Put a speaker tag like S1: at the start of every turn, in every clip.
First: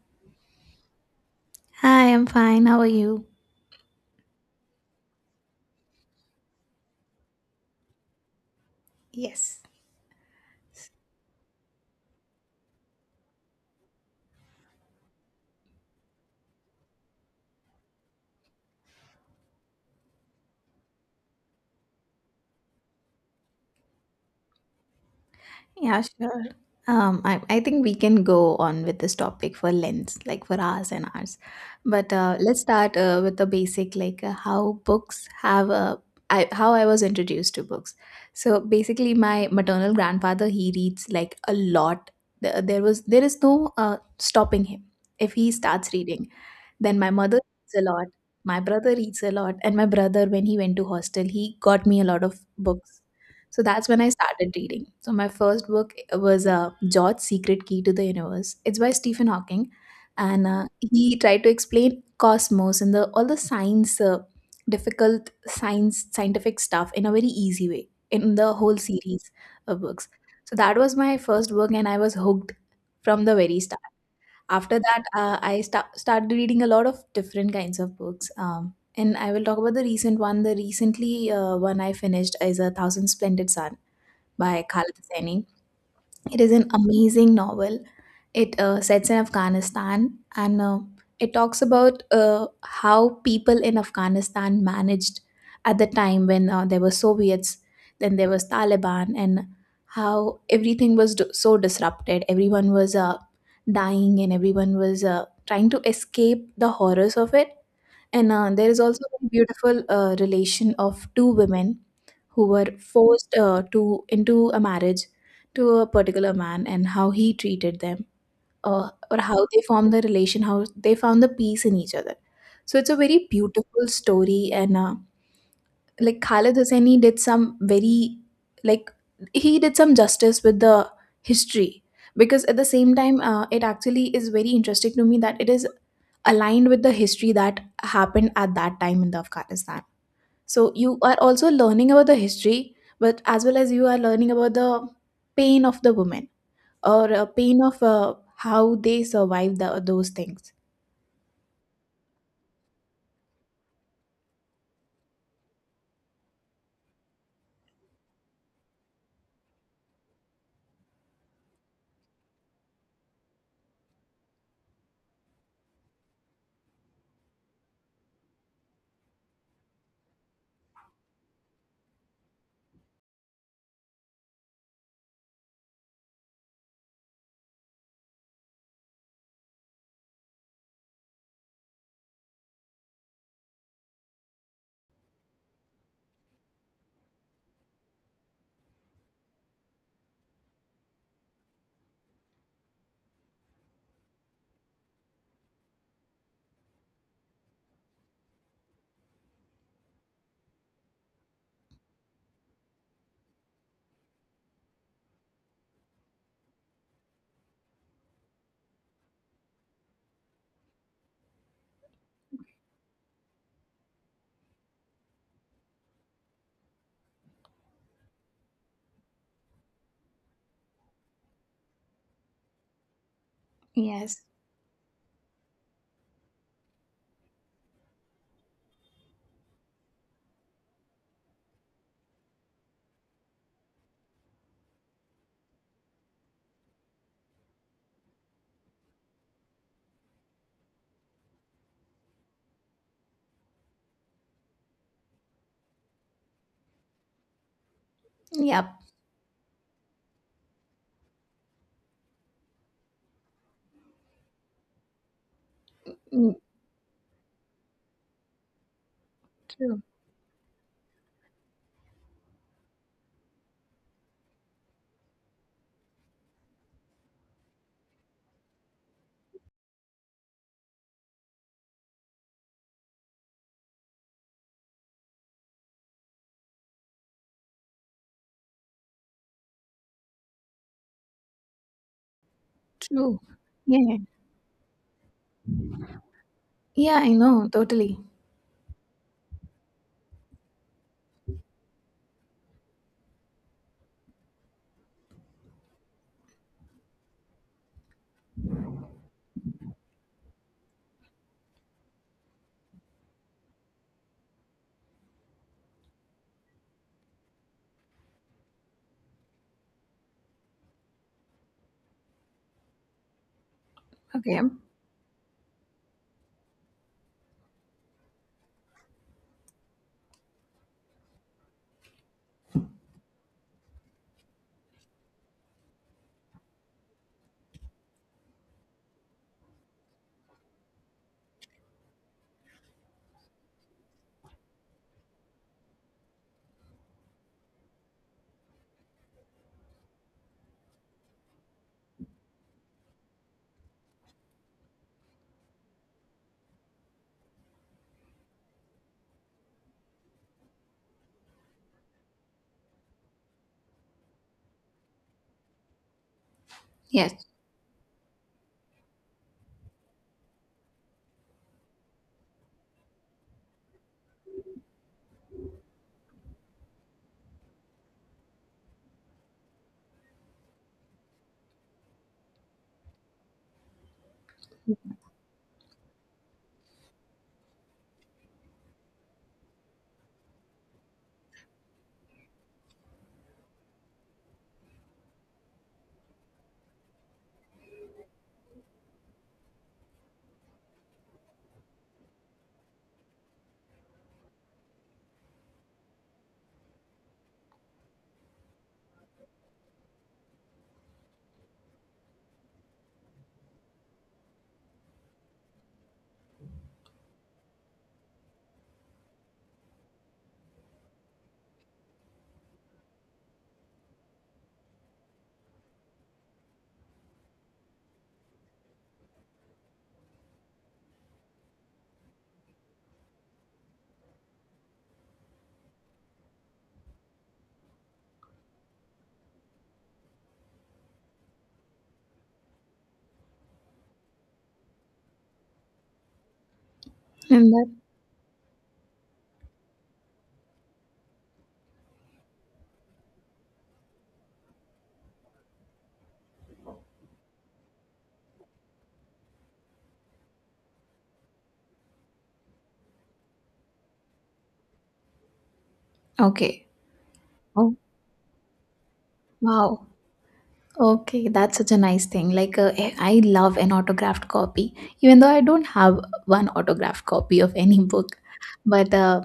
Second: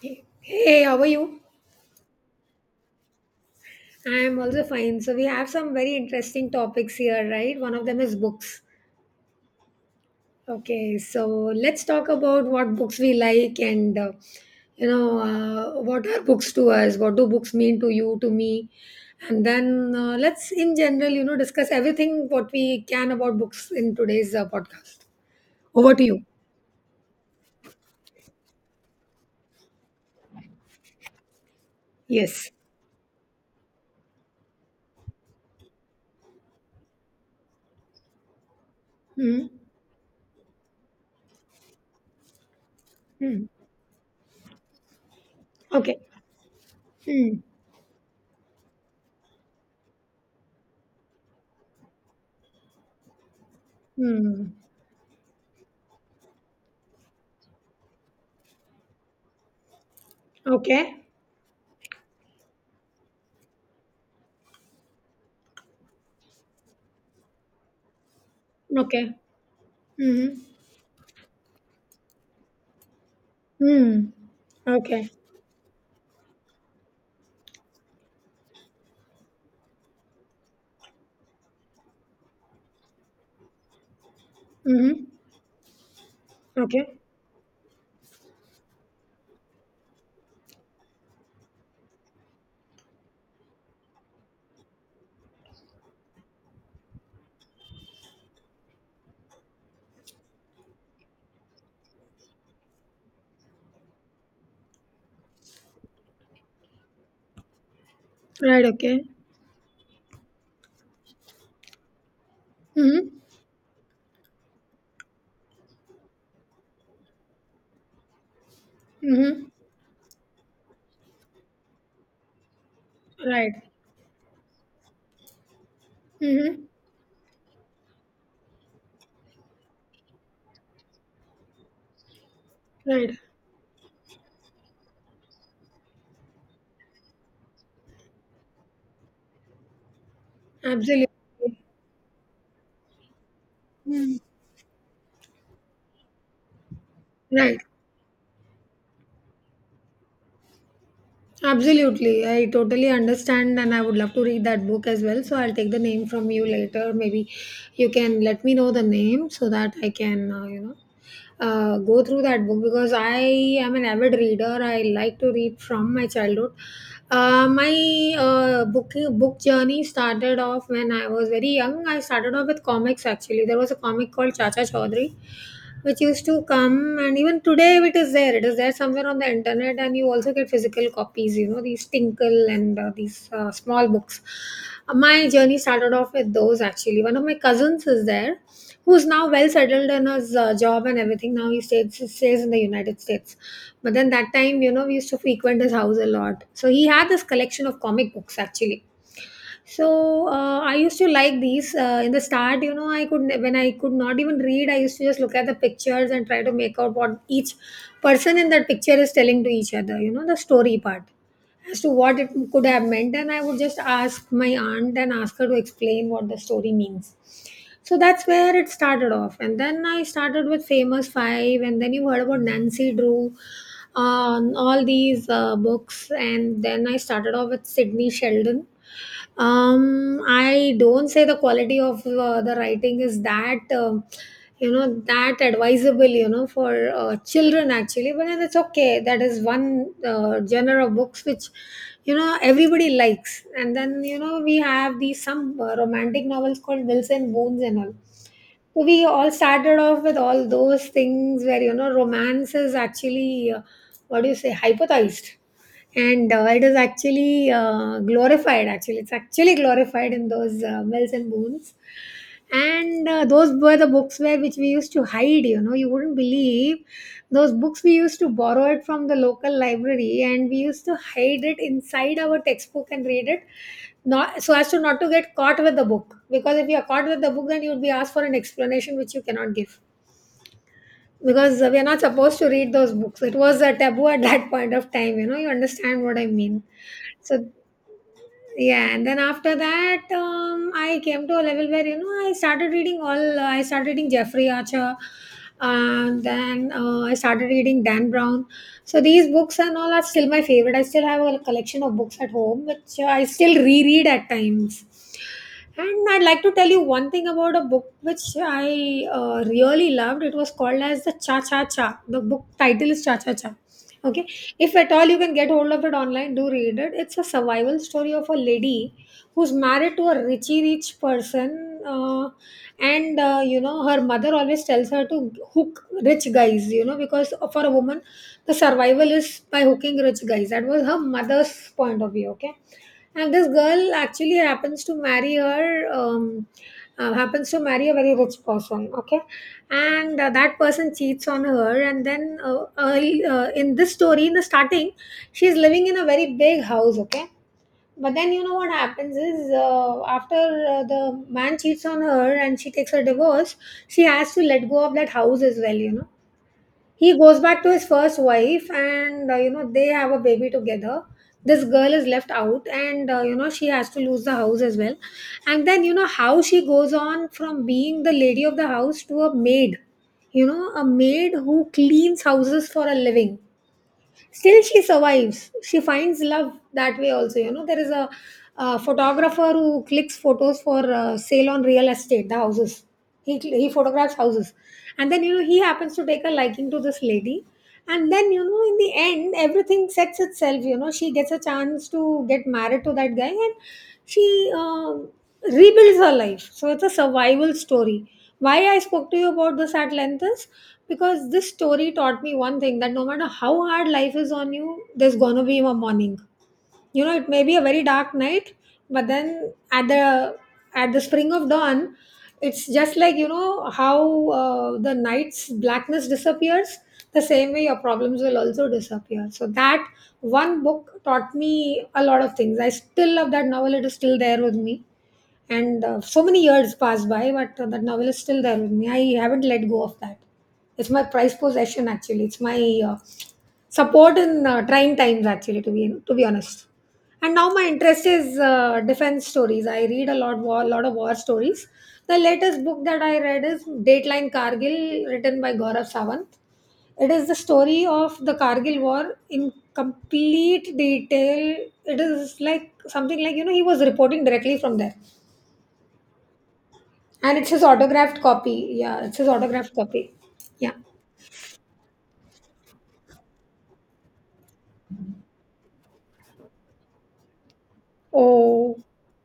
S1: Hey, hey, how are you?
S2: Hi, I'm fine. How are you?
S1: I am also fine. So, we have some very interesting topics here, right? One of them is books.
S2: Yes.
S1: Okay, so let's talk about what books we like and, you know, what are books to us? What do books mean to you, to me? And then let's, in general, discuss everything what we can about books in today's podcast. Over
S2: Yeah,
S1: to you.
S2: sure. I think we can go on with this topic for lengths, like for hours and hours. But
S1: Yes.
S2: let's start with the basic, like how books have how I was introduced to books. So basically,
S1: Hmm.
S2: my maternal grandfather he reads like a lot. There is
S1: Hmm.
S2: no stopping him if he starts
S1: Okay.
S2: reading. Then my mother
S1: Hmm.
S2: reads a lot, my brother reads a lot, and my brother, when he went to hostel, he got me a lot of books. So that's when I started
S1: Hmm.
S2: reading. So my first book was George's Secret Key to the Universe. It's by Stephen Hawking, and
S1: Okay.
S2: he tried to explain cosmos and the all the science, scientific stuff in a very easy way in the whole
S1: Okay.
S2: series of books.
S1: Mm-hmm.
S2: So that was my first book, and I was hooked from the very start.
S1: Mm.
S2: After that,
S1: Okay.
S2: I started reading a lot of different kinds of books. And I will talk about the recent one. The recently one I finished is A Thousand Splendid Sun by Khaled
S1: Mm-hmm.
S2: Hosseini. It is an
S1: Okay.
S2: amazing novel, it sets in Afghanistan, and it talks about how people in Afghanistan managed at the time when there were Soviets, then there was Taliban, and how everything was so disrupted. Everyone was dying and everyone was trying to escape the horrors of it. And
S1: Right.
S2: there is
S1: Okay.
S2: also a beautiful relation of two women who were
S1: Mm-hmm.
S2: forced to into a marriage to a particular man and how he treated them, or
S1: Mm-hmm.
S2: how they formed the relation, how they found the peace in each other. So it's a very
S1: Right.
S2: beautiful story, and Khalid
S1: Mm-hmm.
S2: Hosseini did some very like he did some justice with the history, because at the same
S1: Right.
S2: time it actually is very interesting to me that it is aligned with the history that happened at that time in the Afghanistan. So you
S1: Absolutely.
S2: are also learning about the history, but as well as you are
S1: Mm.
S2: learning about the pain of the women, or a
S1: Right.
S2: pain of how they survive those things.
S1: Absolutely. I totally understand, and I would love to read that book as well. So I'll take the name from you later. Maybe you can let me know the name so that I can, go through that book because I am an avid reader. I like to read from my childhood. My book journey started off when I was very young. I started off with comics actually. There was a comic called Chacha Chaudhary which used to come, and even today it is there somewhere on the internet, and you also get physical copies, you know, these Tinkle and these small books. My journey started off with those actually. One of my cousins is there, who's now well settled in his job and everything. Now he stays in the United States, but then that time, you know, we used to frequent his house a lot, so he had this collection of comic books actually. So I used to like these. In the start, you know, when I could not even read, I used to just look at the pictures and try to make out what each person in that picture is telling to each other. You know, the story part as to what it could have meant, and I would just ask my aunt and ask her to explain what the story means. So that's where it started off, and then I started with Famous Five, and then you heard about Nancy Drew,
S2: Yes.
S1: all these books, and then I started off with Sydney Sheldon. I don't say the quality of the writing is that, you know, that advisable, you know, for children actually, but then it's okay. That is one genre of books which, you know, everybody likes. And then, you know, we have these some romantic novels called Wilson Bones and all,
S2: Yep.
S1: so we all started off with all those things where, you know, romance is actually, what do you say, hypothesized, and
S2: Mm.
S1: it is actually glorified. Actually, it's actually
S2: True.
S1: glorified in those Mills and Boons. And those were the books where, which we used to hide, you know, you wouldn't believe. Those books we used to borrow it from the local library, and we used to hide it inside our textbook and read it, not so as to not to get caught with the book, because if you are caught with the book, then you would be asked for an explanation which you cannot give, because we are not supposed to read those
S2: True.
S1: books. It was a
S2: Yeah.
S1: taboo at that point of time, you know, you understand what I mean.
S2: Yeah, I
S1: So,
S2: know. Totally.
S1: yeah, and then after that, I came to a level where, you know, I started reading Jeffrey Archer, and then I started reading Dan Brown. So, these books and all are still my favorite. I still have a collection of books at home, which I still reread at times. And I'd like to tell you one thing about a book which I really loved. It was called as the Cha Cha Cha. The book title is Cha Cha Cha. Okay,
S2: Okay.
S1: if at all you can get hold of it online, do read it. It's a survival story of a lady who's married to a richy rich person, and you know, her mother always tells her to hook rich guys. You know, because for a woman, the survival is by hooking rich guys. That was her mother's point of view. Okay, and this girl actually happens to marry her, happens to marry a very rich person, okay? And that person cheats on her. And then early, in this story, in the starting, she's living in a very big house, okay? But then, you know what happens is, after the man cheats on her and she takes a divorce, she has to let go of that house as well, you know, he
S2: Yes.
S1: goes back to his first wife, and you know, they have a baby together. This girl is left out, and you know, she has to lose the house as well. And then, you know, how she goes on from being the lady of the house to a maid, you know, a maid who cleans houses for a living. Still she survives, she finds love that way also. You know, there is a, uh, photographer who clicks photos for sale on real estate, the houses, he photographs houses. And then, you know, he happens to take a liking to this lady, and then, you know, in the end, everything sets itself. You know, she gets a chance to get married to that guy, and she, um, rebuilds her life. So it's a survival story. Why I spoke to you about this at length is because this story taught me one thing, that no matter how hard life is on you, there's gonna be a morning. You know, it may be a very dark night, but then at the spring of dawn, it's just like, you know, how the night's blackness disappears, the same way your problems will also disappear. So that one book taught me a lot of things. I still love that novel. It is still there with me. And so many years passed by, but that novel is still there with me. I haven't let go of that. It's my prized possession actually. It's my uh, support in trying times actually, to be honest. And now
S2: And
S1: my
S2: that.
S1: interest is defense stories. I read a lot war, lot of war stories. The latest book that I read is Dateline Kargil, written by Gaurav Savant. It is the story of the Kargil War in complete detail. It is like something like, you know, he was reporting directly from there,
S2: Okay.
S1: and it's his
S2: Oh,
S1: autographed copy. Yeah, it's his autographed
S2: wow.
S1: copy. Yeah.
S2: Okay, that's such a nice thing. Like, I love an autographed copy, even though I don't have one autographed copy of any book.
S1: Oh,
S2: But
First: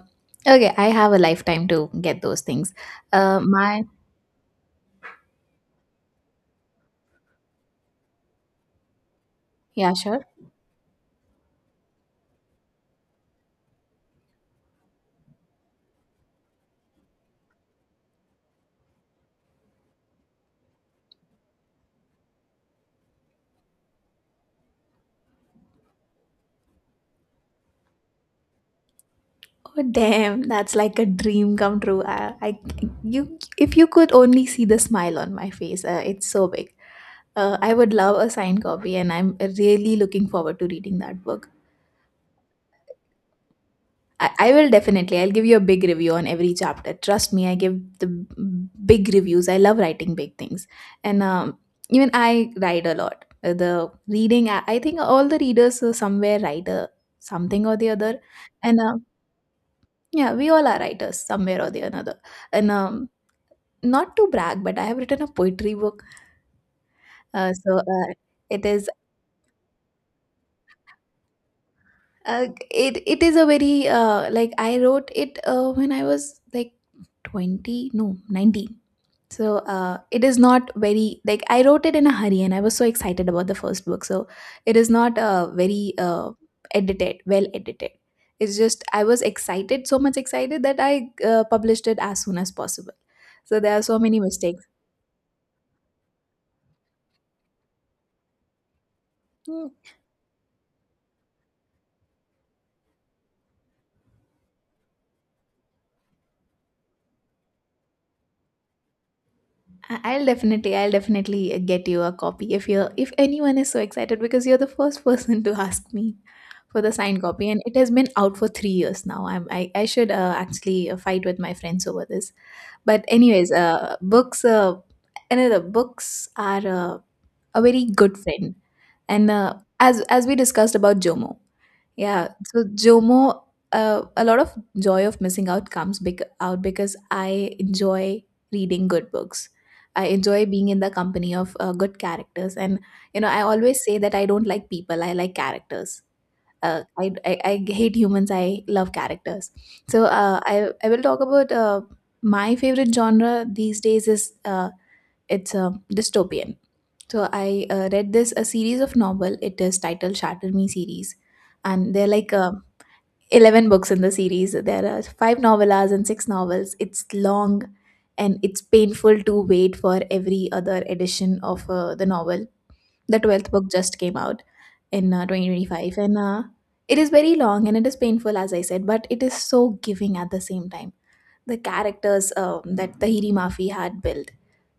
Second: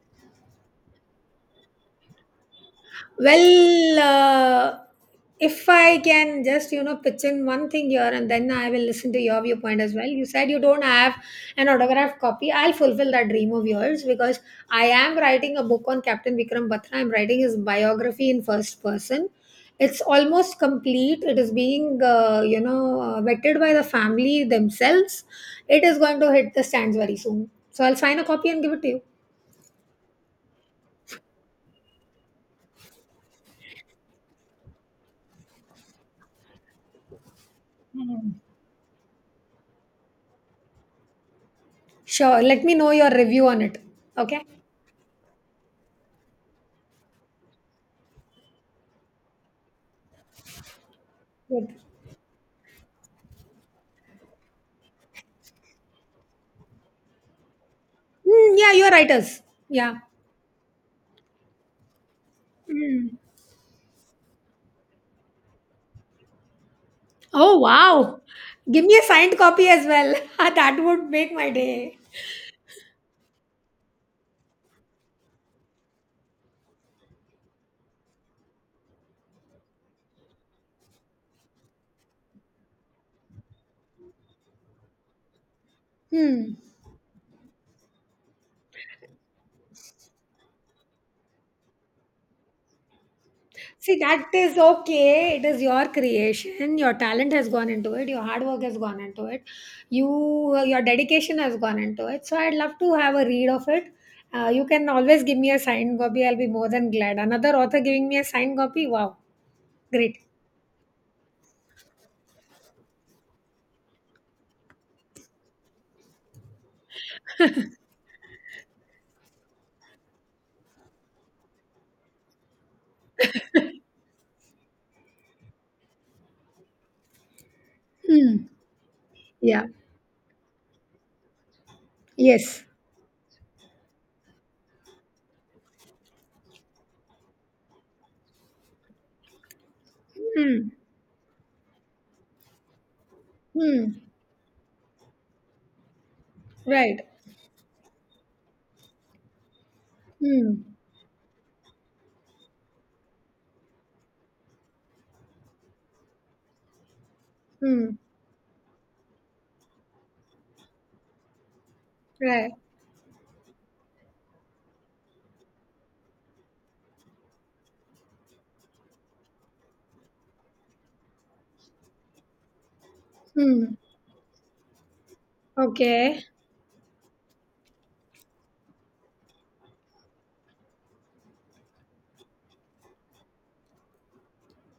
S2: okay, I have a lifetime to get those things. My
S1: well, if I can just, you know, pitch in one thing here, and then I will listen to your viewpoint as
S2: Yeah,
S1: well. You
S2: sure.
S1: said you don't have an autographed copy. I'll fulfill that dream of yours, because I am writing a book on Captain Vikram Batra. I'm writing his biography in first person. It's almost complete. It is being, vetted by the family themselves. It is going to hit the stands very soon. So I'll sign a copy and give it to you.
S2: Oh damn, that's like a dream come true. I you If you could only see the smile on my face. It's so big. I would love a signed copy and I'm really looking forward to reading that book.
S1: Sure. Let me know your review on it. Okay.
S2: I will definitely. I'll give you a big review on every chapter. Trust me, I give the big reviews. I love writing big things. And
S1: Good.
S2: even I write a lot. The reading, I think all the readers somewhere write something or the other.
S1: Mm, yeah,
S2: And
S1: you're writers. Yeah.
S2: yeah, we all are writers somewhere or the another. And
S1: Mm.
S2: Not to brag, but I have written a poetry book. Uh,
S1: Oh,
S2: so uh,
S1: wow.
S2: it
S1: Give
S2: is
S1: me a signed copy as well. That would make my day.
S2: it it is a very I wrote it when I was like 20, no, 19. So it is not very, like I wrote it in a hurry and I was so excited about the first book. So it is not very,
S1: Hmm.
S2: edited, well edited. It's just I was excited, so much excited that I published it as soon as possible. So there are
S1: See,
S2: so many
S1: that is
S2: mistakes.
S1: okay. It is your creation. Your talent has gone into it. Your hard work has gone into it. Your dedication has gone into it. So I'd love to have a read of it. You can always give me a signed copy. I'll be more than glad. Another author giving me a signed copy. Wow,
S2: I-
S1: great.
S2: I'll definitely, I'll definitely get you a copy if anyone is so excited because you're the first person to ask me for the signed copy, and it has been out for 3 years now. I should actually fight with my friends over this. But anyways, books are a very good
S1: Hmm.
S2: friend, and
S1: Yeah.
S2: as we discussed about Jomo. Yeah,
S1: Yes.
S2: so JOMO, a lot of joy of missing out comes out because I enjoy reading good books. I enjoy
S1: Hmm.
S2: being in the company of good characters, and you know, I always
S1: Hmm.
S2: say that I don't like people; I like characters.
S1: Right.
S2: I hate humans. I love characters. So uh,
S1: Hmm.
S2: I I will talk about my favorite genre these days is it's dystopian. So I
S1: Hmm.
S2: read this a series of novel. It is titled Shatter Me series and they're like
S1: Right.
S2: uh, 11 books in the series. There are 5 novellas and 6 novels. It's long and it's painful to wait for every other edition of the novel. The 12th book
S1: Hmm.
S2: just came out in 2025 and
S1: Okay.
S2: it is very long and it is painful as I said, but it is so giving at the same time. The characters that Tahiri Mafi had built.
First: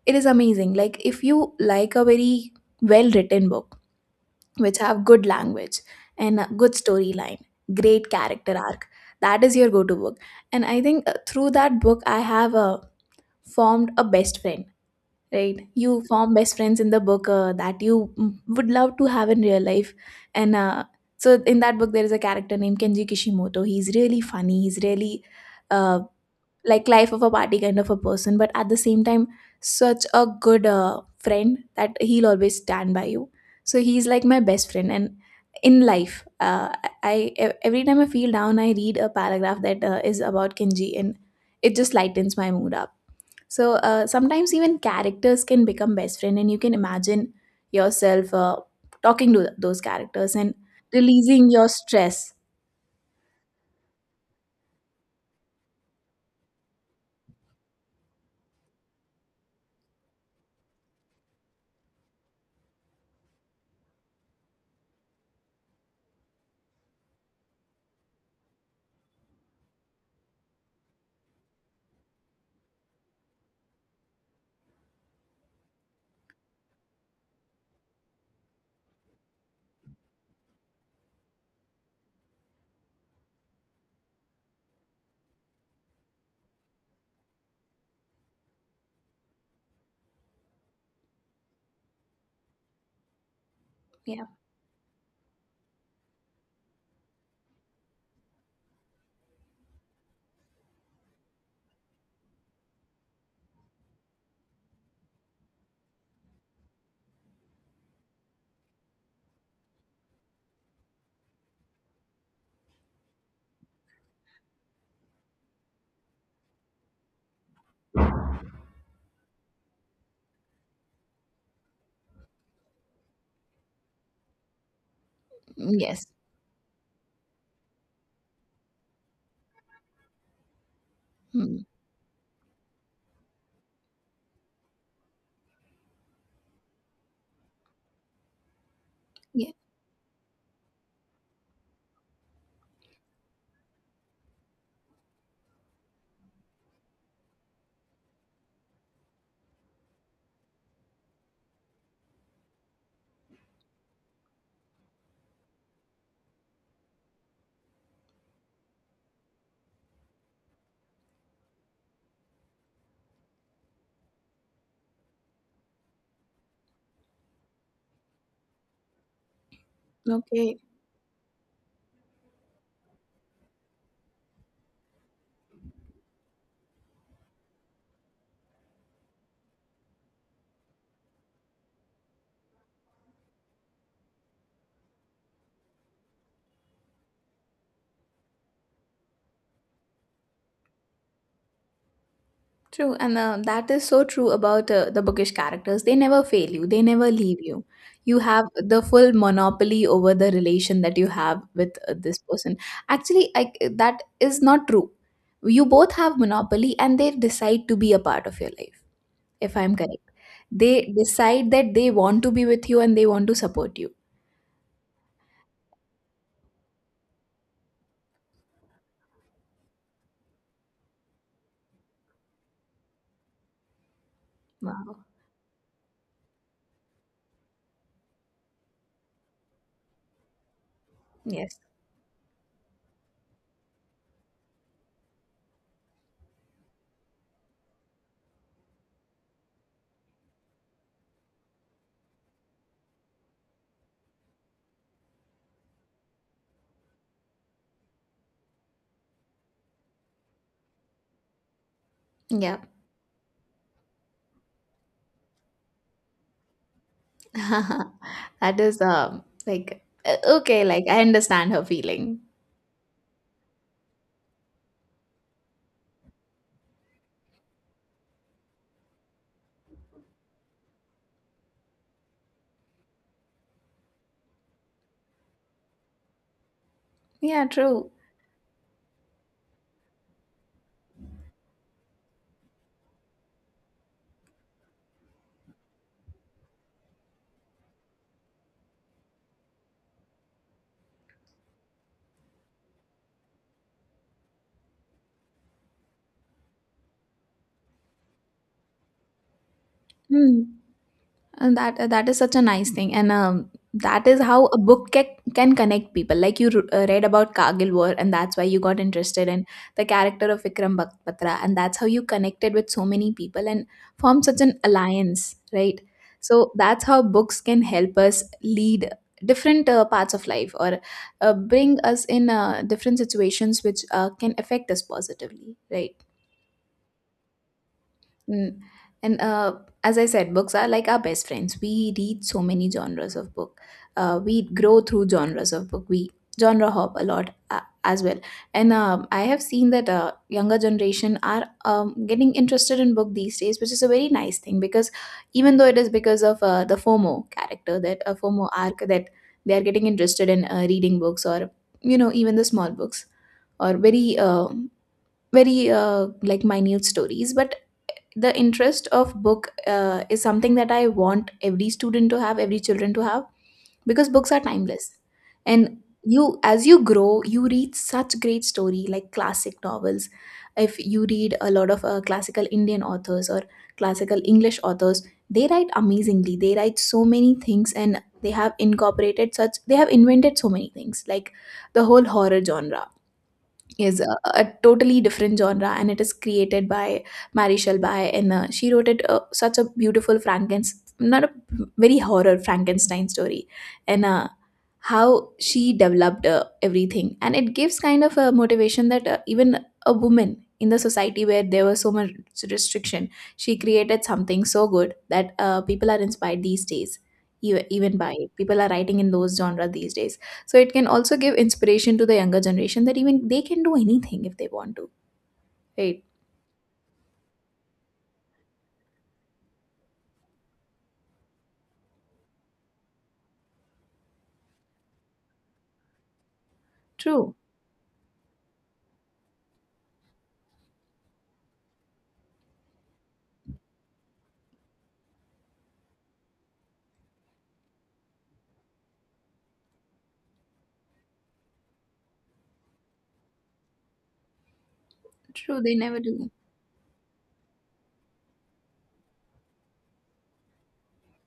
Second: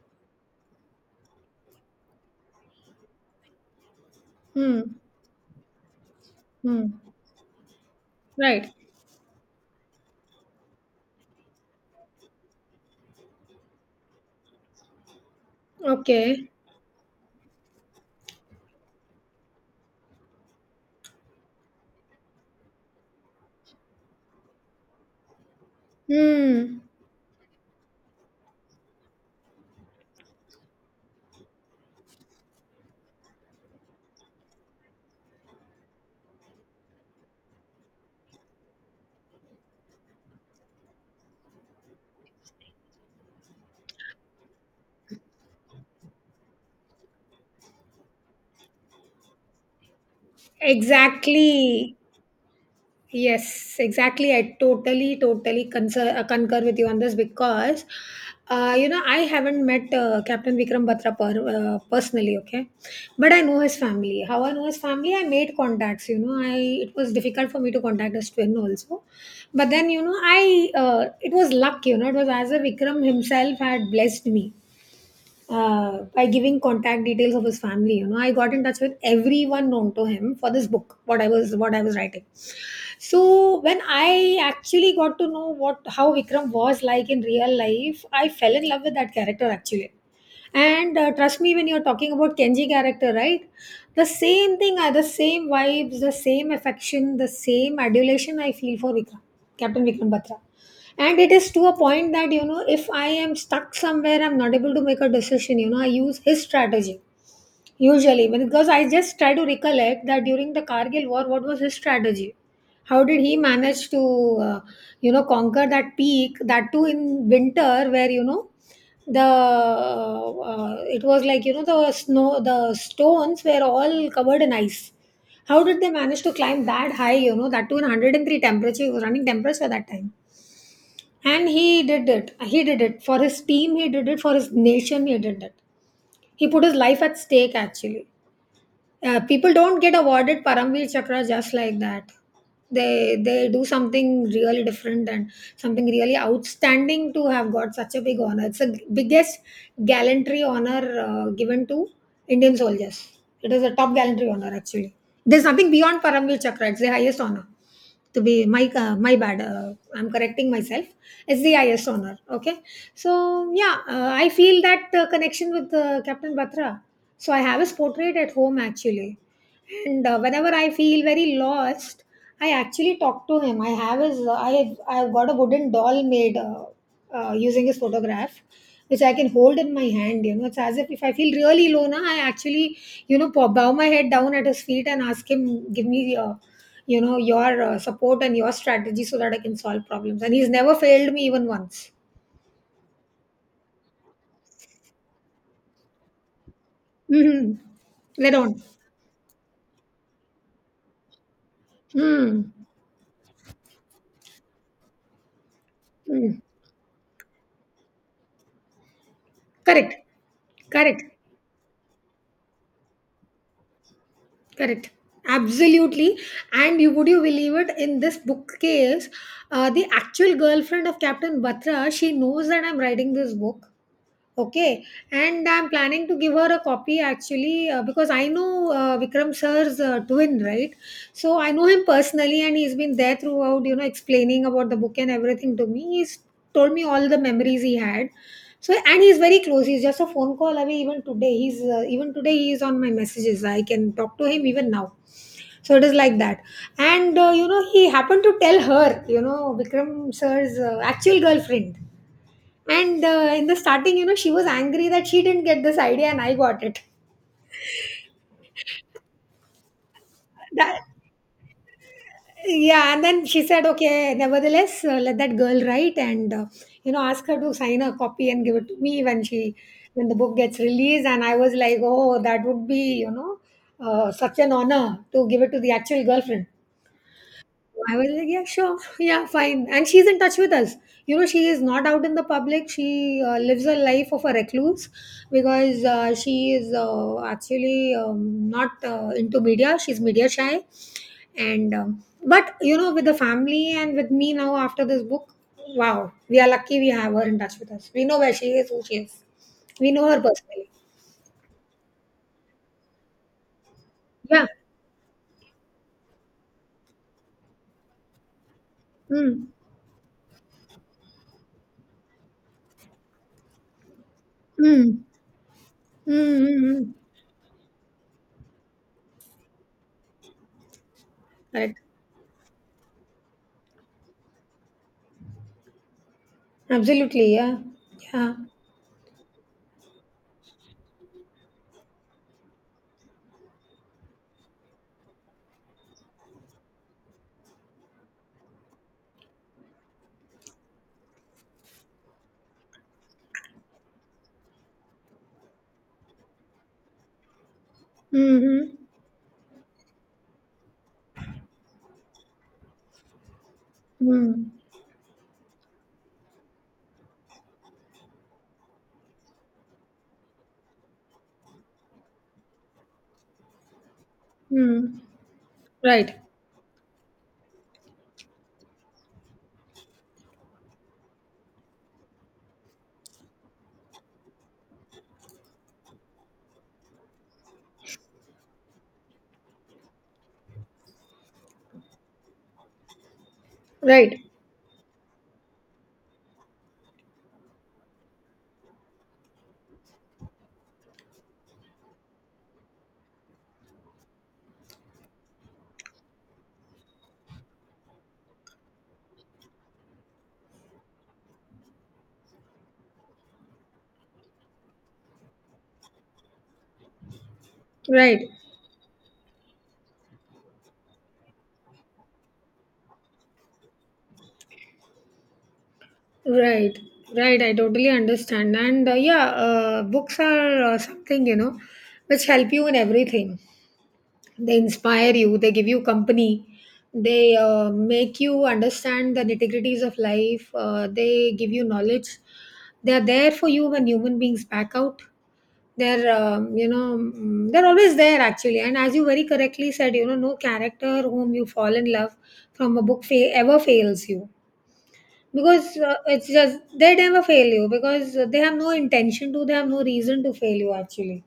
S2: It is amazing. Like if you like a very well written book which
S1: Hmm.
S2: have good language and a good
S1: Hmm.
S2: storyline, great character
S1: Right.
S2: arc. That is your go to book. And I think through that book, I have formed a best friend, right? You form
S1: Okay.
S2: best friends in the book that you would love to have in real life. And so in that book, there is a character named Kenji Kishimoto. He's really funny, he's really uh,
S1: Hmm.
S2: like life of a party kind of a person, but at the same time such a good friend that he'll always stand by you, so he's like my best friend. And in life, every time I feel down I read a paragraph that is about Kenji and it just lightens my mood up. So sometimes even characters can become best friend, and you can imagine yourself talking to those characters and releasing your
S1: Exactly.
S2: stress.
S1: Yes, exactly. I totally, concur with you on this, because, you know, I haven't met Captain Vikram Batra personally, okay, but I know his family. How I know his family, I made contacts. You know, I it was difficult for me to contact his twin also, but then, you know, I, it was luck. It was as if Vikram himself had blessed me by giving contact details of his family. I got in touch with everyone known to him for this book what I was writing. So when I actually got to know what how Vikram was like in real life, I fell in love with that character, actually. And trust me, when you're talking about Kenji character, right, the
S2: Yeah.
S1: same vibes, the same affection, the same adulation I feel for Vikram, Captain Vikram Batra. And it is to a point that, you know, if I am stuck somewhere, I'm not able to make a decision, you know, I use his strategy usually because I just try to recollect that during the Kargil War, what was his strategy? How did he manage to uh, conquer that peak, that too in winter, where you know the it was like, the snow, the stones were all covered in ice. How did they
S2: Yes.
S1: manage to climb that high, that too in 103 temperature? It was running temperature that time. And
S2: Hmm.
S1: he did it, he did it for his team, he did it for his nation, he did it, he put his life at stake, actually.
S2: Yeah.
S1: People don't get awarded Paramveer Chakra just like that. They do something really different and something really outstanding to have got such a big honor. It's the biggest gallantry honor given to Indian soldiers. It is a top gallantry honor, actually. There's nothing beyond Paramveer Chakra. It's the highest honor to be my. My bad. I'm correcting myself. SDIS honor, okay. So, yeah, I feel that connection with Captain Batra. So I have his portrait at home, actually. And whenever
S2: Okay.
S1: I feel very lost, I actually talk to him. I have his I have I've got a wooden doll made, using his photograph, which I can hold in my hand. It's as if I feel really low, na, I actually, bow my head down at his feet and ask him, give me, your support and your strategy so that I can solve problems. And he's never failed me, even once.
S2: True, and that is so true about the bookish characters. They never fail you, they never leave
S1: Mm-hmm.
S2: you. You
S1: Let
S2: have
S1: on.
S2: the full monopoly over the relation that you have with this
S1: Mm.
S2: person. Actually, that is not true. You both have
S1: Mm.
S2: monopoly and they decide to be a part of your life, if I'm
S1: Correct.
S2: correct. They
S1: Correct.
S2: decide that they want to be with you and they want to support you.
S1: Correct. Absolutely. And you would you believe it? In this bookcase, the actual girlfriend of Captain Batra, she knows that I'm writing this book. Okay,
S2: Wow.
S1: and I'm planning to give her a copy, actually, because I know Vikram sir's twin, right? So I
S2: Yes.
S1: know him personally, and he's been there throughout, explaining about the book and everything to me. He's told me all the memories he had. So and he's very close. He's just a phone call away. Even today, he's even today he is on my messages. I can talk to him even now. So it is like that. And he happened to tell her, Vikram sir's actual girlfriend.
S2: Yeah.
S1: And in the starting, she was angry that she didn't get this idea and I got it.
S2: That is okay,
S1: That,
S2: like I understand her feeling.
S1: yeah, and then she said, okay, nevertheless, let that girl write, and ask her to sign a copy and give it to me when when the book gets released. And I was like, oh, that would be, such an honor to give it to the actual girlfriend.
S2: Yeah, true.
S1: I was like, yeah, sure, yeah, fine. And she's in touch with us. She is not out in the public. She lives a life of a recluse because she is actually not into media. She's media shy. And, but, with the family and with me now after this book, wow, we are lucky we have her in touch with us. We know where she is, who she is. We know her
S2: Hmm.
S1: personally.
S2: And that that is such a nice thing, and that is how
S1: Yeah.
S2: a book can connect people. Like you read about Kargil War, and that's why you got interested in
S1: Mm.
S2: the character of Vikram Batra, and that's how you connected with so many people and formed such an
S1: Mm.
S2: alliance, right?
S1: Mm.
S2: So
S1: Mm.
S2: that's
S1: Mm.
S2: how books can help us lead different parts of life, or
S1: Right.
S2: bring us in different situations which can affect us positively, right?
S1: Absolutely. Yeah. Yeah.
S2: Mm. And as I said, books are like our best friends. We read so many genres of book. We grow through genres of book. We genre hop a lot as well. And I have seen that younger generation are getting interested in book these days, which is a very nice thing, because even though it is because of the FOMO character, that FOMO
S1: Mm-hmm.
S2: arc that they are getting interested in reading books, or you know even the small books, or very uh,
S1: Hmm.
S2: very uh, like minute stories, but the interest of book is something that I want every student to have, every children to have, because books are timeless.
S1: Hmm.
S2: And
S1: Right,
S2: you, as you grow, you read such great story like classic novels. If you read a lot of classical Indian authors or classical English authors, they write amazingly, they write so many things and they have incorporated such they have invented so many things, like the whole horror genre is
S1: right,
S2: a totally different genre and it is created by Mary Shelby, and she wrote it such a beautiful Frankenstein, not a very horror Frankenstein story. And how she developed everything, and it gives kind of a motivation that even a woman in the society where there was so much restriction, she created something so good that people are inspired these days, even by
S1: right,
S2: it. People are writing in those genre these days, so it can also give inspiration to the younger generation that even they can do anything if they want to. Right.
S1: right, right. I totally understand. And yeah, books are something, which help you in everything. They inspire you, they give you company, they
S2: True.
S1: make you understand the nitty-gritties of life, they give you knowledge. They are there for you when human beings back out. They're always there, actually. And as you very correctly said, no character whom you fall in love from a book ever fails you,
S2: True. They
S1: because
S2: never
S1: it's
S2: do.
S1: just they never fail you, because they have no intention to, they have no reason to fail you, actually.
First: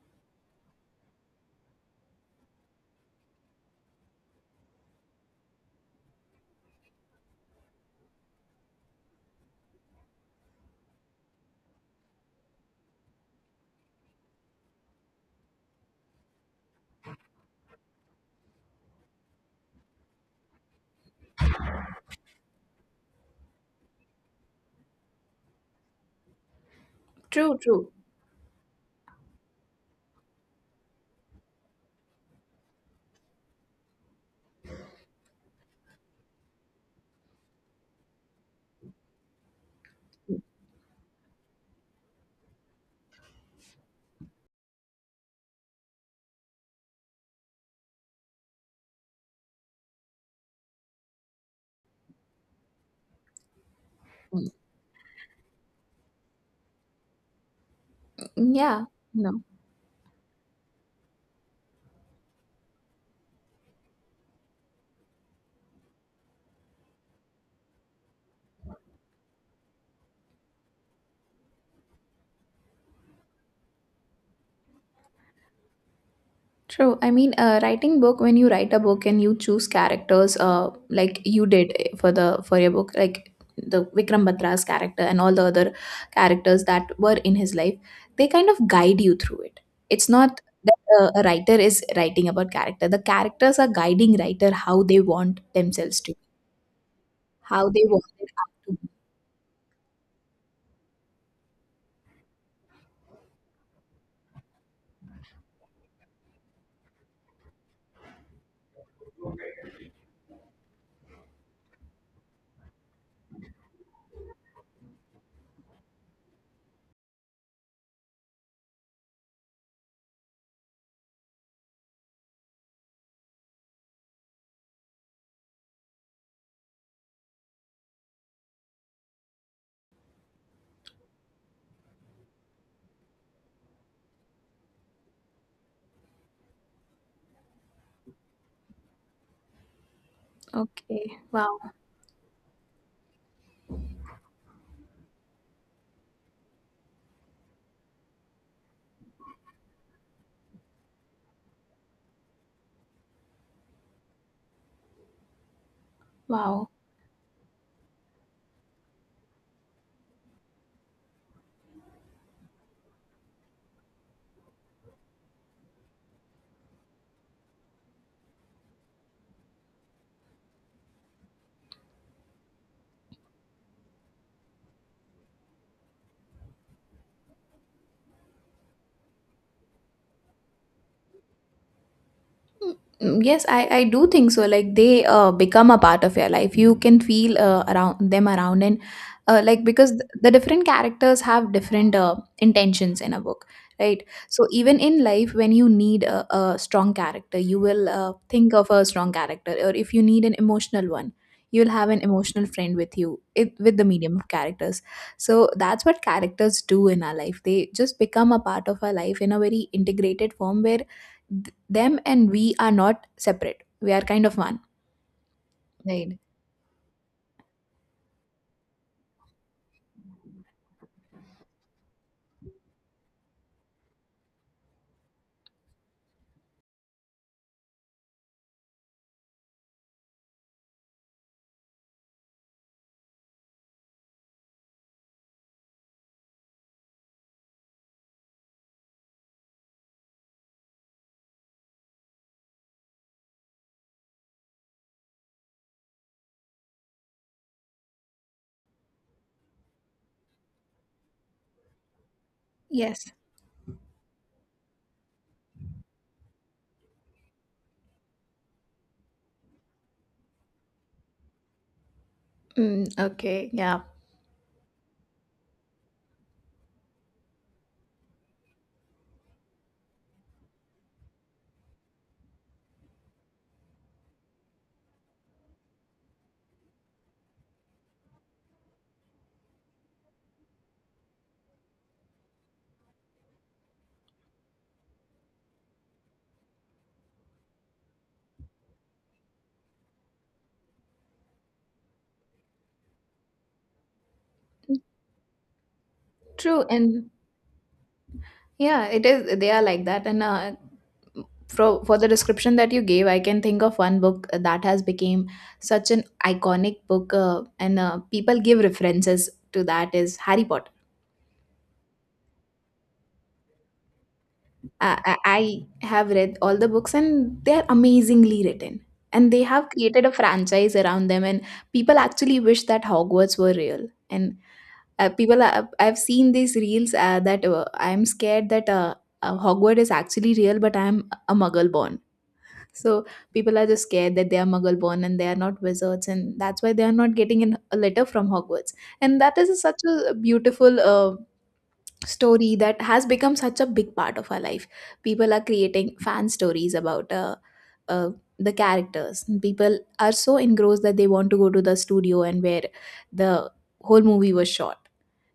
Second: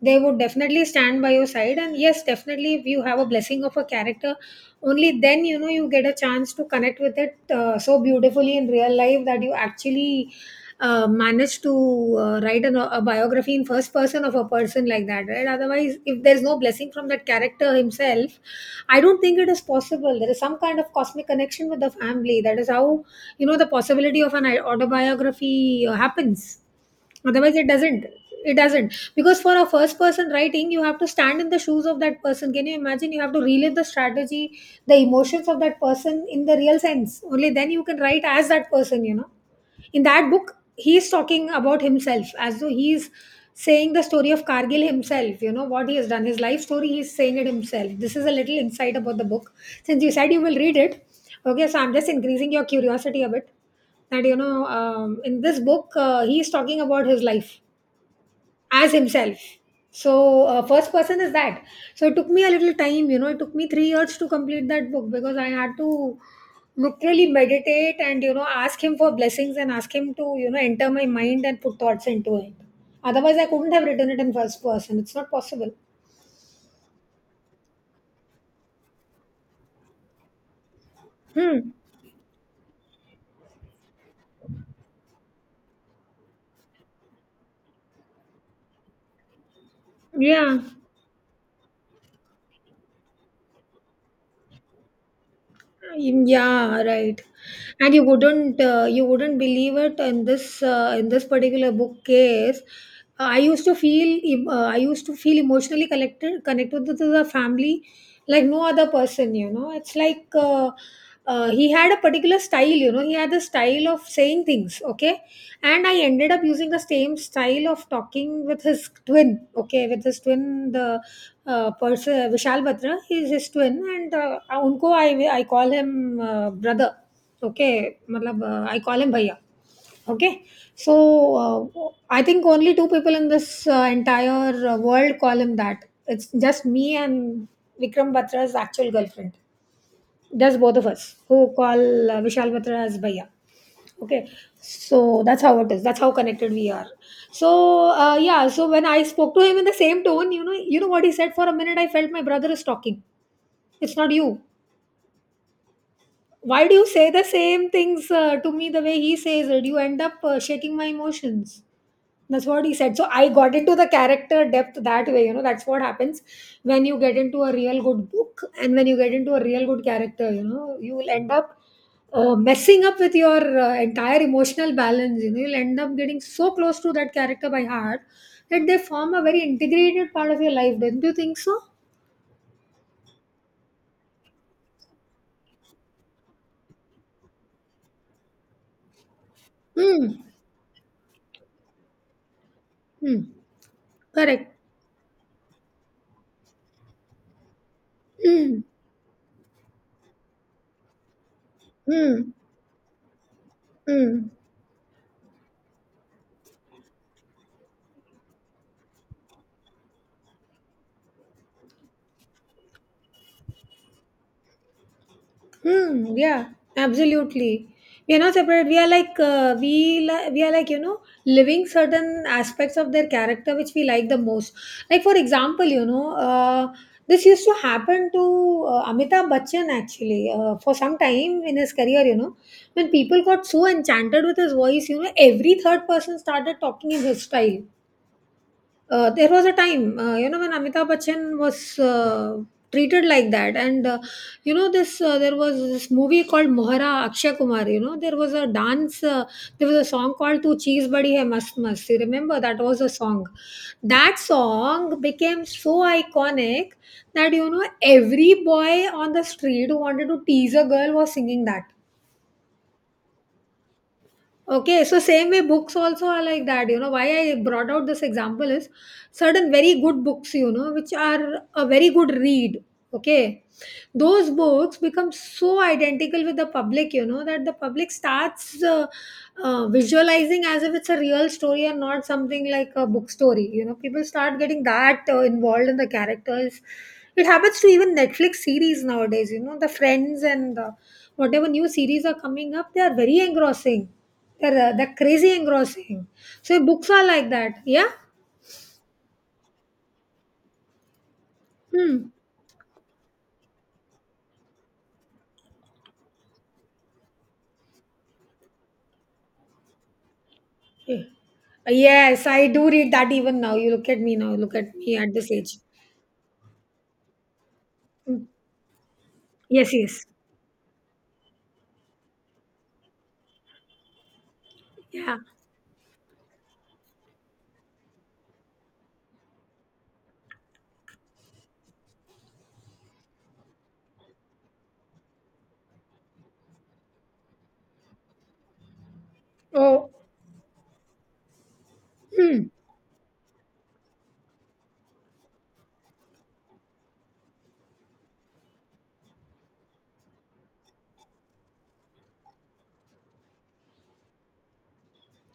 S1: They would definitely stand by your side. And yes, definitely, if you have a blessing of a character, only then, you get a chance to connect with it so beautifully in real life that you actually manage to write a biography in first person of a person like that, right? Otherwise, if there's no blessing from that character himself, I don't think it is possible. There is some kind of cosmic connection with the family. That is how, the possibility of an autobiography happens. Otherwise,
S2: True.
S1: it
S2: True.
S1: doesn't. It doesn't. Because for a first person writing, you have to stand in the shoes of that person. Can you imagine? You have to relive the strategy, the emotions of that person in the real sense. Only then you can write as that person. In that book, he's talking about himself as though he's saying the story of Kargil himself. What he has done, his life story, he's saying it himself. This is a little insight about the book, since you said you will read it. Okay, so I'm just increasing your curiosity a bit, that,
S2: Mm.
S1: in this book, he's talking about his life
S2: Yeah.
S1: as himself.
S2: No.
S1: So first person is that. So it took me a little time you know it took me 3 years to complete that book, because I had to literally meditate, and ask him for blessings and ask him to, enter my mind and put thoughts into it. Otherwise, I couldn't have written it in first person. It's not possible.
S2: True. I mean, writing book when you write a book and you choose characters, like you
S1: Hmm.
S2: did for the for your book, like the Vikram Batra's character and all the other characters that were in his life, they kind of guide you through it. It's not
S1: Yeah.
S2: that a writer is writing about character; the characters are guiding writer how they want themselves to
S1: Yeah, right.
S2: how they
S1: And you
S2: wanted
S1: wouldn't
S2: up
S1: uh, you wouldn't believe it, in this in this particular book case. I used to feel emotionally connected to the family, like no other person. You know, it's like. He had a particular style. He had the style of saying things, okay. And I ended up using the same style of talking with his twin, okay, with his twin, the person, Vishal Batra. He's his twin. And unko, I call him brother, okay, matlab, I call him bhaiya, okay. So uh, I think only two people in this entire world call him that. It's just me and Vikram Batra's actual girlfriend.
S2: to
S1: That's
S2: be.
S1: both of us
S2: Okay.
S1: who
S2: Wow.
S1: call Vishal Batra as Bhaiya. Okay, so that's how it is. That's how connected we are. So yeah, so when I spoke to him in the same tone, you know what he said. For a minute, I felt my brother is talking. It's not you. Why
S2: Wow.
S1: do you say the same things to me the way he says it? You end up shaking my emotions. That's what he said. So I got into the character depth that way. That's what happens when you get into a real good book and when you get into a real good character. You will end up messing up with your entire emotional balance. You'll end up getting so close to that character by heart that they form a very integrated part of your life. Don't you think so?
S2: Mm, Yes, I do think so. Like they become a part of your life. You can feel around them around and like because
S1: Hmm.
S2: the different characters have different intentions in
S1: Hmm.
S2: a book, right? So
S1: Correct.
S2: even in life, when you need a strong character, you will think
S1: Hmm.
S2: of a strong character, or if you need an emotional one, you'll have an
S1: Hmm.
S2: emotional friend with you it, with the medium
S1: Hmm.
S2: of characters. So that's what characters do in our life. They just become a part of our life in a very integrated form where them and we are not separate, we are kind of one,
S1: Hmm.
S2: right?
S1: Yeah. Absolutely. We are not separate. We are like we li- we are like you know living certain aspects of their character which we like the most. Like for example, this used to happen to Amitabh Bachchan, actually, for some time in his career. When people got so enchanted with his voice, every third person started talking in his style. There was a time, when Amitabh Bachchan was treated like that. And you know, this there was this movie called Mohara Akshay Kumar. There was a song called "Tu Cheese Badi Hai Mast Mast." You remember that was a
S2: Yes.
S1: song. That song became so iconic that every boy on the street who wanted to tease a girl was singing that.
S2: Mm, okay, yeah.
S1: Okay, so same way books also are like that. You know why I brought out this example is, certain very good books, which are a very good read. Okay, those books become so identical with the public, that the public starts visualizing as if it's a real story and not something like a book story. People start getting that involved in the characters. It happens to even Netflix series nowadays. The Friends and whatever new series are coming up, they are very engrossing. They're, crazy engrossing.
S2: True.
S1: So books are
S2: And
S1: like that. Yeah.
S2: yeah, it is, they are like that, and for
S1: Hmm.
S2: the description that you gave, I can think of one book that has become such an iconic book, and people give references to, that is Harry Potter.
S1: Yeah. Yes, I do read that even now. You look at me now. Look at
S2: I,
S1: me at
S2: I
S1: this age.
S2: I have read all the books and they're
S1: Hmm.
S2: amazingly written. And they have
S1: Yes. Yes.
S2: created a franchise around them, and people actually wish that Hogwarts were real. And
S1: Yeah.
S2: people, are, I've seen these reels that I'm scared that Hogwarts is actually real, but I'm a muggle born. So people are just scared that they are muggle born and they are not wizards, and that's why they are not getting an, a letter from Hogwarts. And that is such
S1: Oh.
S2: a beautiful
S1: Hmm.
S2: story that has become such a big part of our life. People are creating fan stories about uh, the characters. People are so engrossed that they want to go to the studio and where the whole movie was shot.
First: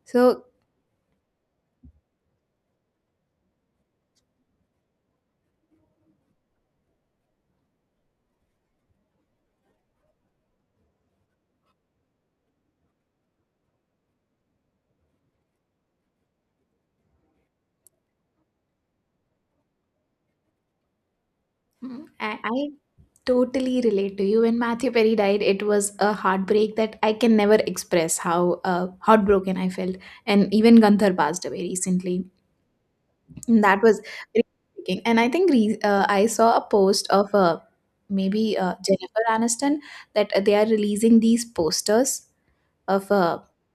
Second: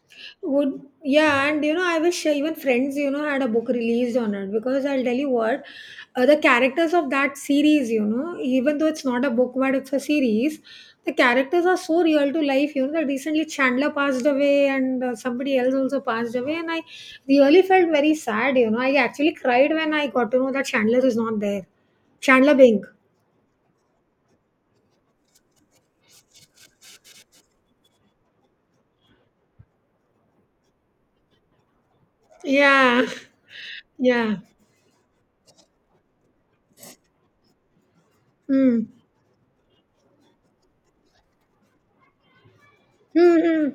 S2: So
S1: Would yeah, and you know, I wish even Friends, you know, had a book released on it because I'll tell you what, the characters of that series, you know, even though it's not a book but it's a series, the characters are so real to life. You know, that recently Chandler passed away and somebody else also passed away, and I really felt very sad. You know, I actually cried when I got to know that Chandler is not there.
S2: I,
S1: Chandler
S2: I
S1: Bing.
S2: totally relate to you. When Matthew Perry died, it was a heartbreak that I can never express how heartbroken I felt. And even Gunther passed away recently.
S1: Yeah,
S2: That was
S1: yeah.
S2: very intriguing. And I think I saw a post of maybe
S1: Hmm.
S2: Jennifer Aniston, that they are releasing these posters of
S1: Hmm.
S2: uh,
S1: Hmm.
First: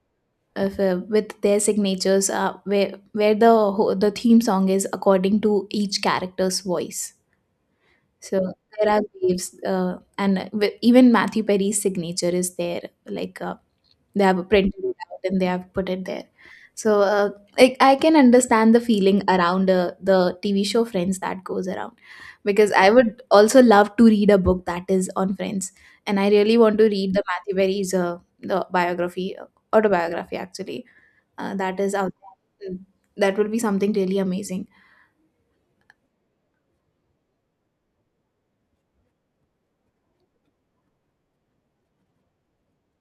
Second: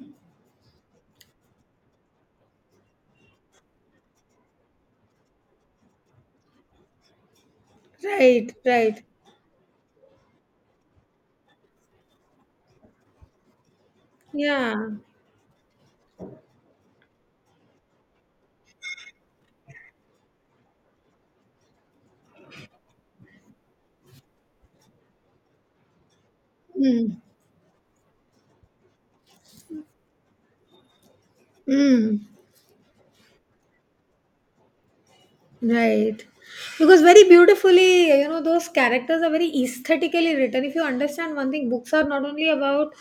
S2: of, with their signatures where the the theme song is according to each character's voice. So
S1: Right.
S2: there are
S1: Right.
S2: waves, and with, even Matthew Perry's signature is there, like they have
S1: Yeah.
S2: printed it out and they have put it there. So like I can understand the feeling around the TV show Friends that goes around, because I would also love to read a book that is on Friends. And I really want to read
S1: Hmm.
S2: the Matthew Berry's the biography, autobiography, actually, that is out
S1: Mm,
S2: there. Mm, that will be something really amazing.
S1: right. Because very beautifully, you know, those characters are very aesthetically written. If you understand one thing, books are not only about,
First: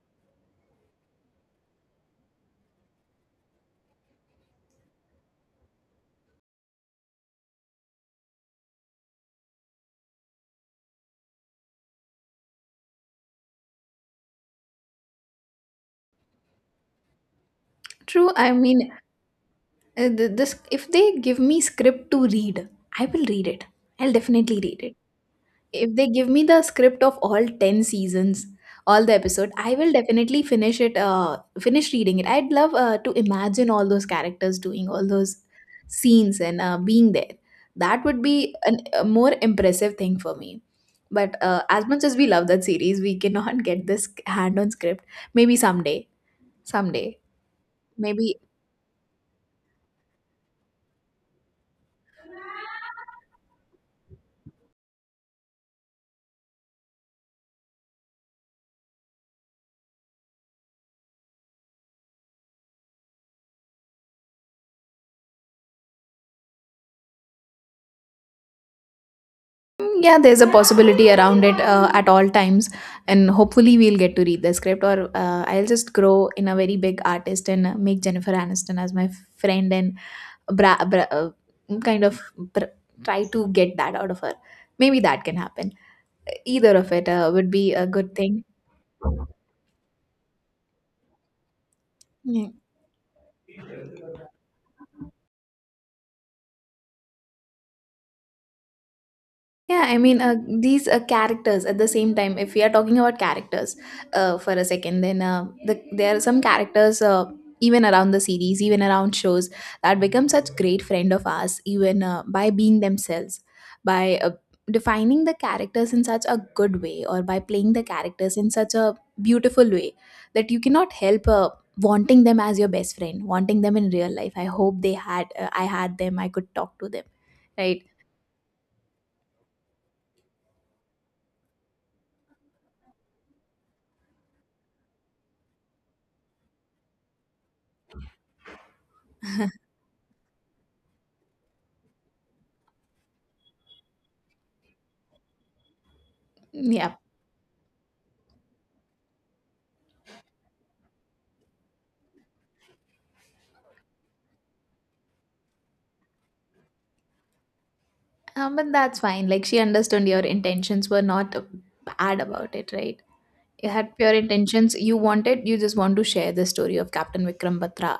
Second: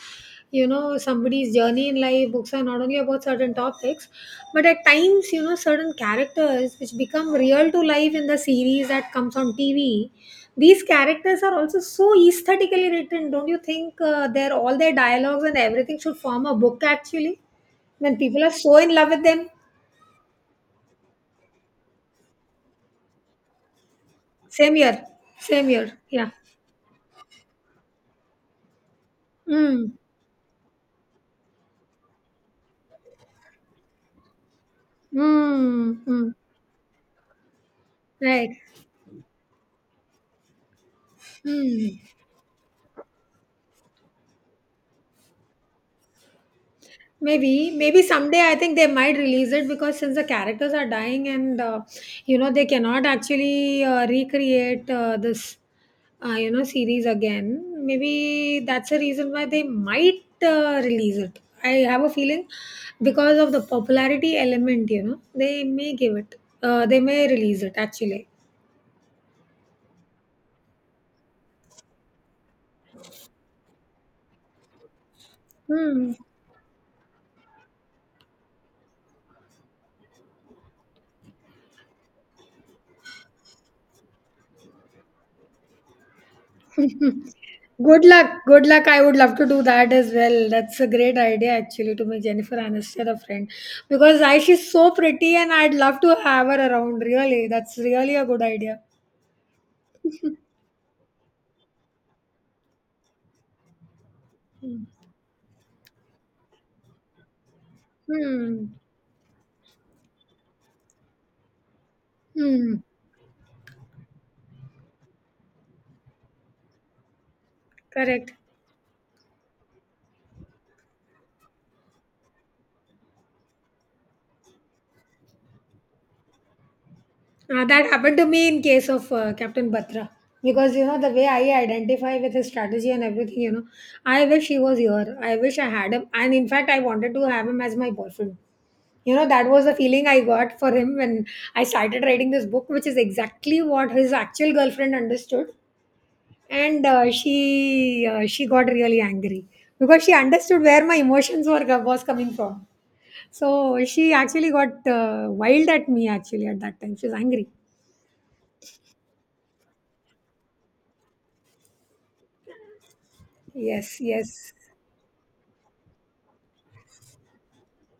S1: you know, somebody's journey in life, books are not only about certain topics, but at times, you know, certain characters which become real to life in the series that comes on TV. These characters are also so aesthetically written. Don't you think their all their dialogues and everything should form a book actually? When
S2: True,
S1: people are
S2: I
S1: so
S2: mean,
S1: in love with them.
S2: this, if they give me script to read, I will read it, I'll definitely
S1: Same
S2: read it.
S1: year. Same
S2: If
S1: year.
S2: they give
S1: Yeah.
S2: me the script of all 10 seasons, all the episode, I will
S1: Mm.
S2: definitely finish it, uh, finish reading it. I'd love to imagine all those characters doing all those
S1: Mm. Mm.
S2: scenes and being there. That would be
S1: Right.
S2: an, a more impressive thing for me. But as
S1: Mm.
S2: much as we love that series, we cannot get this hand on script. Maybe someday, someday,
S1: Maybe
S2: maybe.
S1: someday I think they might release it because since the characters are dying and you know they cannot actually recreate this you know series again. Maybe that's a reason why they might release it. I have a feeling because of the popularity element, you know, they may give it. They may release it actually.
S2: Yeah, there's a possibility around it at all times, and hopefully we'll get to read the script, or I'll just
S1: Hmm.
S2: grow in a very big artist and make Jennifer Aniston as my friend and bra- bra- uh, kind of br- try to get that out of her. Maybe that can happen. Either of it would be a
S1: Good
S2: good
S1: luck.
S2: thing.
S1: Good luck. I would love to do that as well. That's a great idea actually to make
S2: Yeah.
S1: Jennifer Aniston a friend because I she's so pretty and I'd love to have her around really. That's really a good idea.
S2: Yeah, I mean, these characters at the same time, if we are talking about characters for a second, then there are some characters, even around the series,
S1: Hmm.
S2: even around shows, that become such great friend of ours, even by
S1: Hmm.
S2: being themselves, by defining the characters in such a good way, or by playing the
S1: Correct.
S2: characters in such a beautiful way, that you cannot help wanting them as your best friend, wanting them in real life. I hope they had, I had them, I could talk to them, right?
S1: That happened to me in case of Captain Batra because you know the way I identify with his strategy and everything, you know, I wish he was here. I wish I had him, and in fact I wanted to have him as my boyfriend. You know, that was the feeling I got for him when I started writing this book, which is exactly what his actual girlfriend understood. And
S2: Yeah.
S1: she got really angry because she understood where my emotions were was coming from. So she actually got wild at me actually at that time. She was angry.
S2: But that's fine. Like she understood your intentions were not bad about it, right? You had
S1: Yes,
S2: pure
S1: yes.
S2: intentions. You just want to share the story of Captain Vikram Batra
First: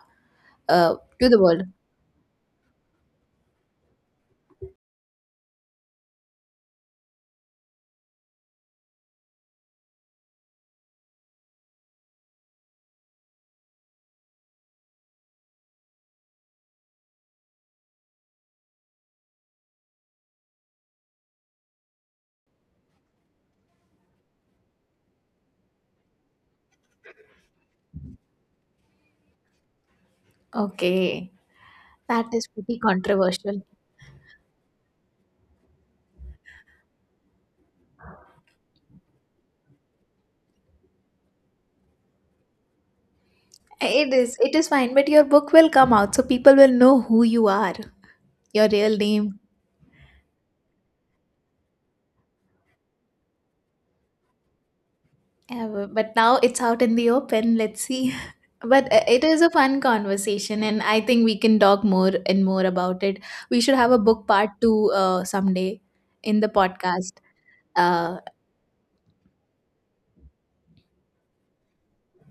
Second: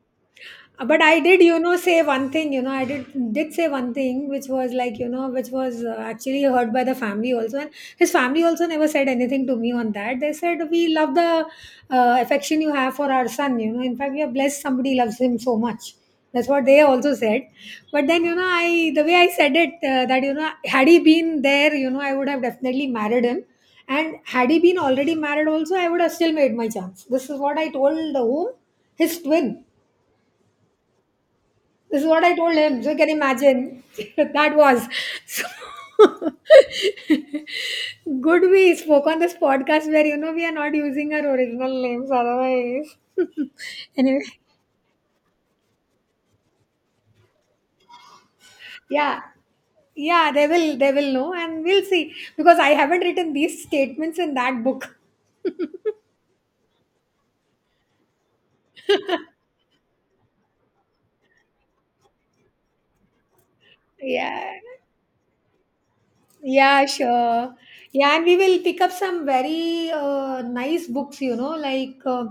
S2: uh,
S1: But I
S2: to the
S1: did you
S2: world.
S1: know say one thing you know I did say one thing which was, like, you know, which was actually heard by the family also, and his family also never said anything to me on that. They said we love the affection you have for our son, you know, in fact we are blessed somebody loves him so much. That's what they also said. But then, you know, I the way I said it, that, you know, had he been there, you know, I would have definitely married him, and had he been already married also, I would have still made my chance. This is what I told the whom his twin.
S2: Okay,
S1: This is what
S2: that
S1: I
S2: is
S1: told
S2: pretty
S1: him. So you can
S2: controversial.
S1: imagine that was so good. We spoke on this podcast where you know we are not using our original names otherwise.
S2: It
S1: Anyway,
S2: is. It is fine, but your book will come out, so people will know who you are, your real
S1: yeah.
S2: name.
S1: Yeah, they will know and we'll see because I haven't written these statements in that book.
S2: Yeah, but now it's out in the open. Let's see. But it is a fun conversation, and I think we can talk more and more about it. We should have a book part
S1: Yeah.
S2: two someday in the
S1: Yeah,
S2: podcast.
S1: sure. Yeah,
S2: Uh,
S1: and we will pick up some very nice books, you know, like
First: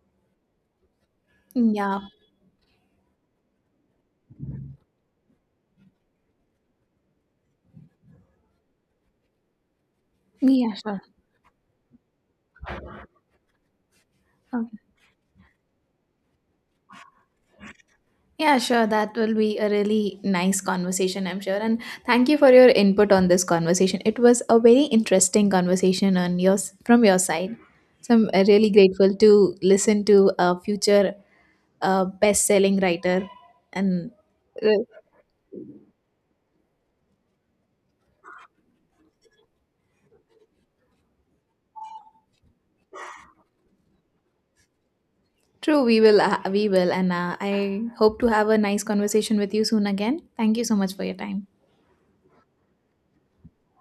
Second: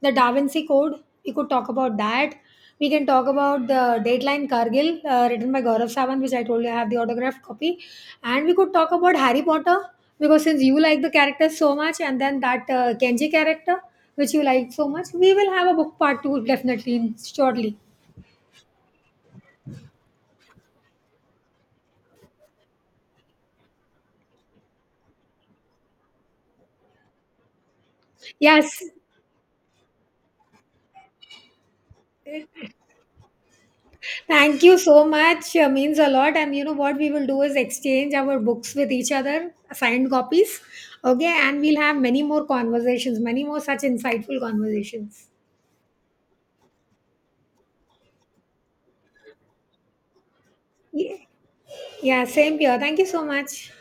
S1: the Da Vinci Code. We could talk about
S2: yeah,
S1: that. We can talk about the Dateline Kargil, written by Gaurav Savant, which I told you I have the autographed copy. And we could talk about Harry Potter, because since
S2: yeah,
S1: you
S2: sure.
S1: like the character so much, and then that Kenji character, which you like
S2: Okay.
S1: so much, we will have a book part two definitely in shortly.
S2: Yeah, sure. That will be a really nice conversation, I'm sure. And thank you for your input on this conversation. It was a very interesting conversation on yours from your side. So I'm really
S1: Yes.
S2: grateful to listen to a future best-selling writer and
S1: Thank
S2: uh,
S1: you so much. Means a lot. And you know what we will do is exchange our books with each other, signed copies. Okay. And we'll have many more conversations, many more such insightful conversations.
S2: true, we will, and I hope to have a nice conversation with you soon again. Thank you so much for your
S1: Yeah.
S2: time.
S1: Yeah. Same here. Thank you so much.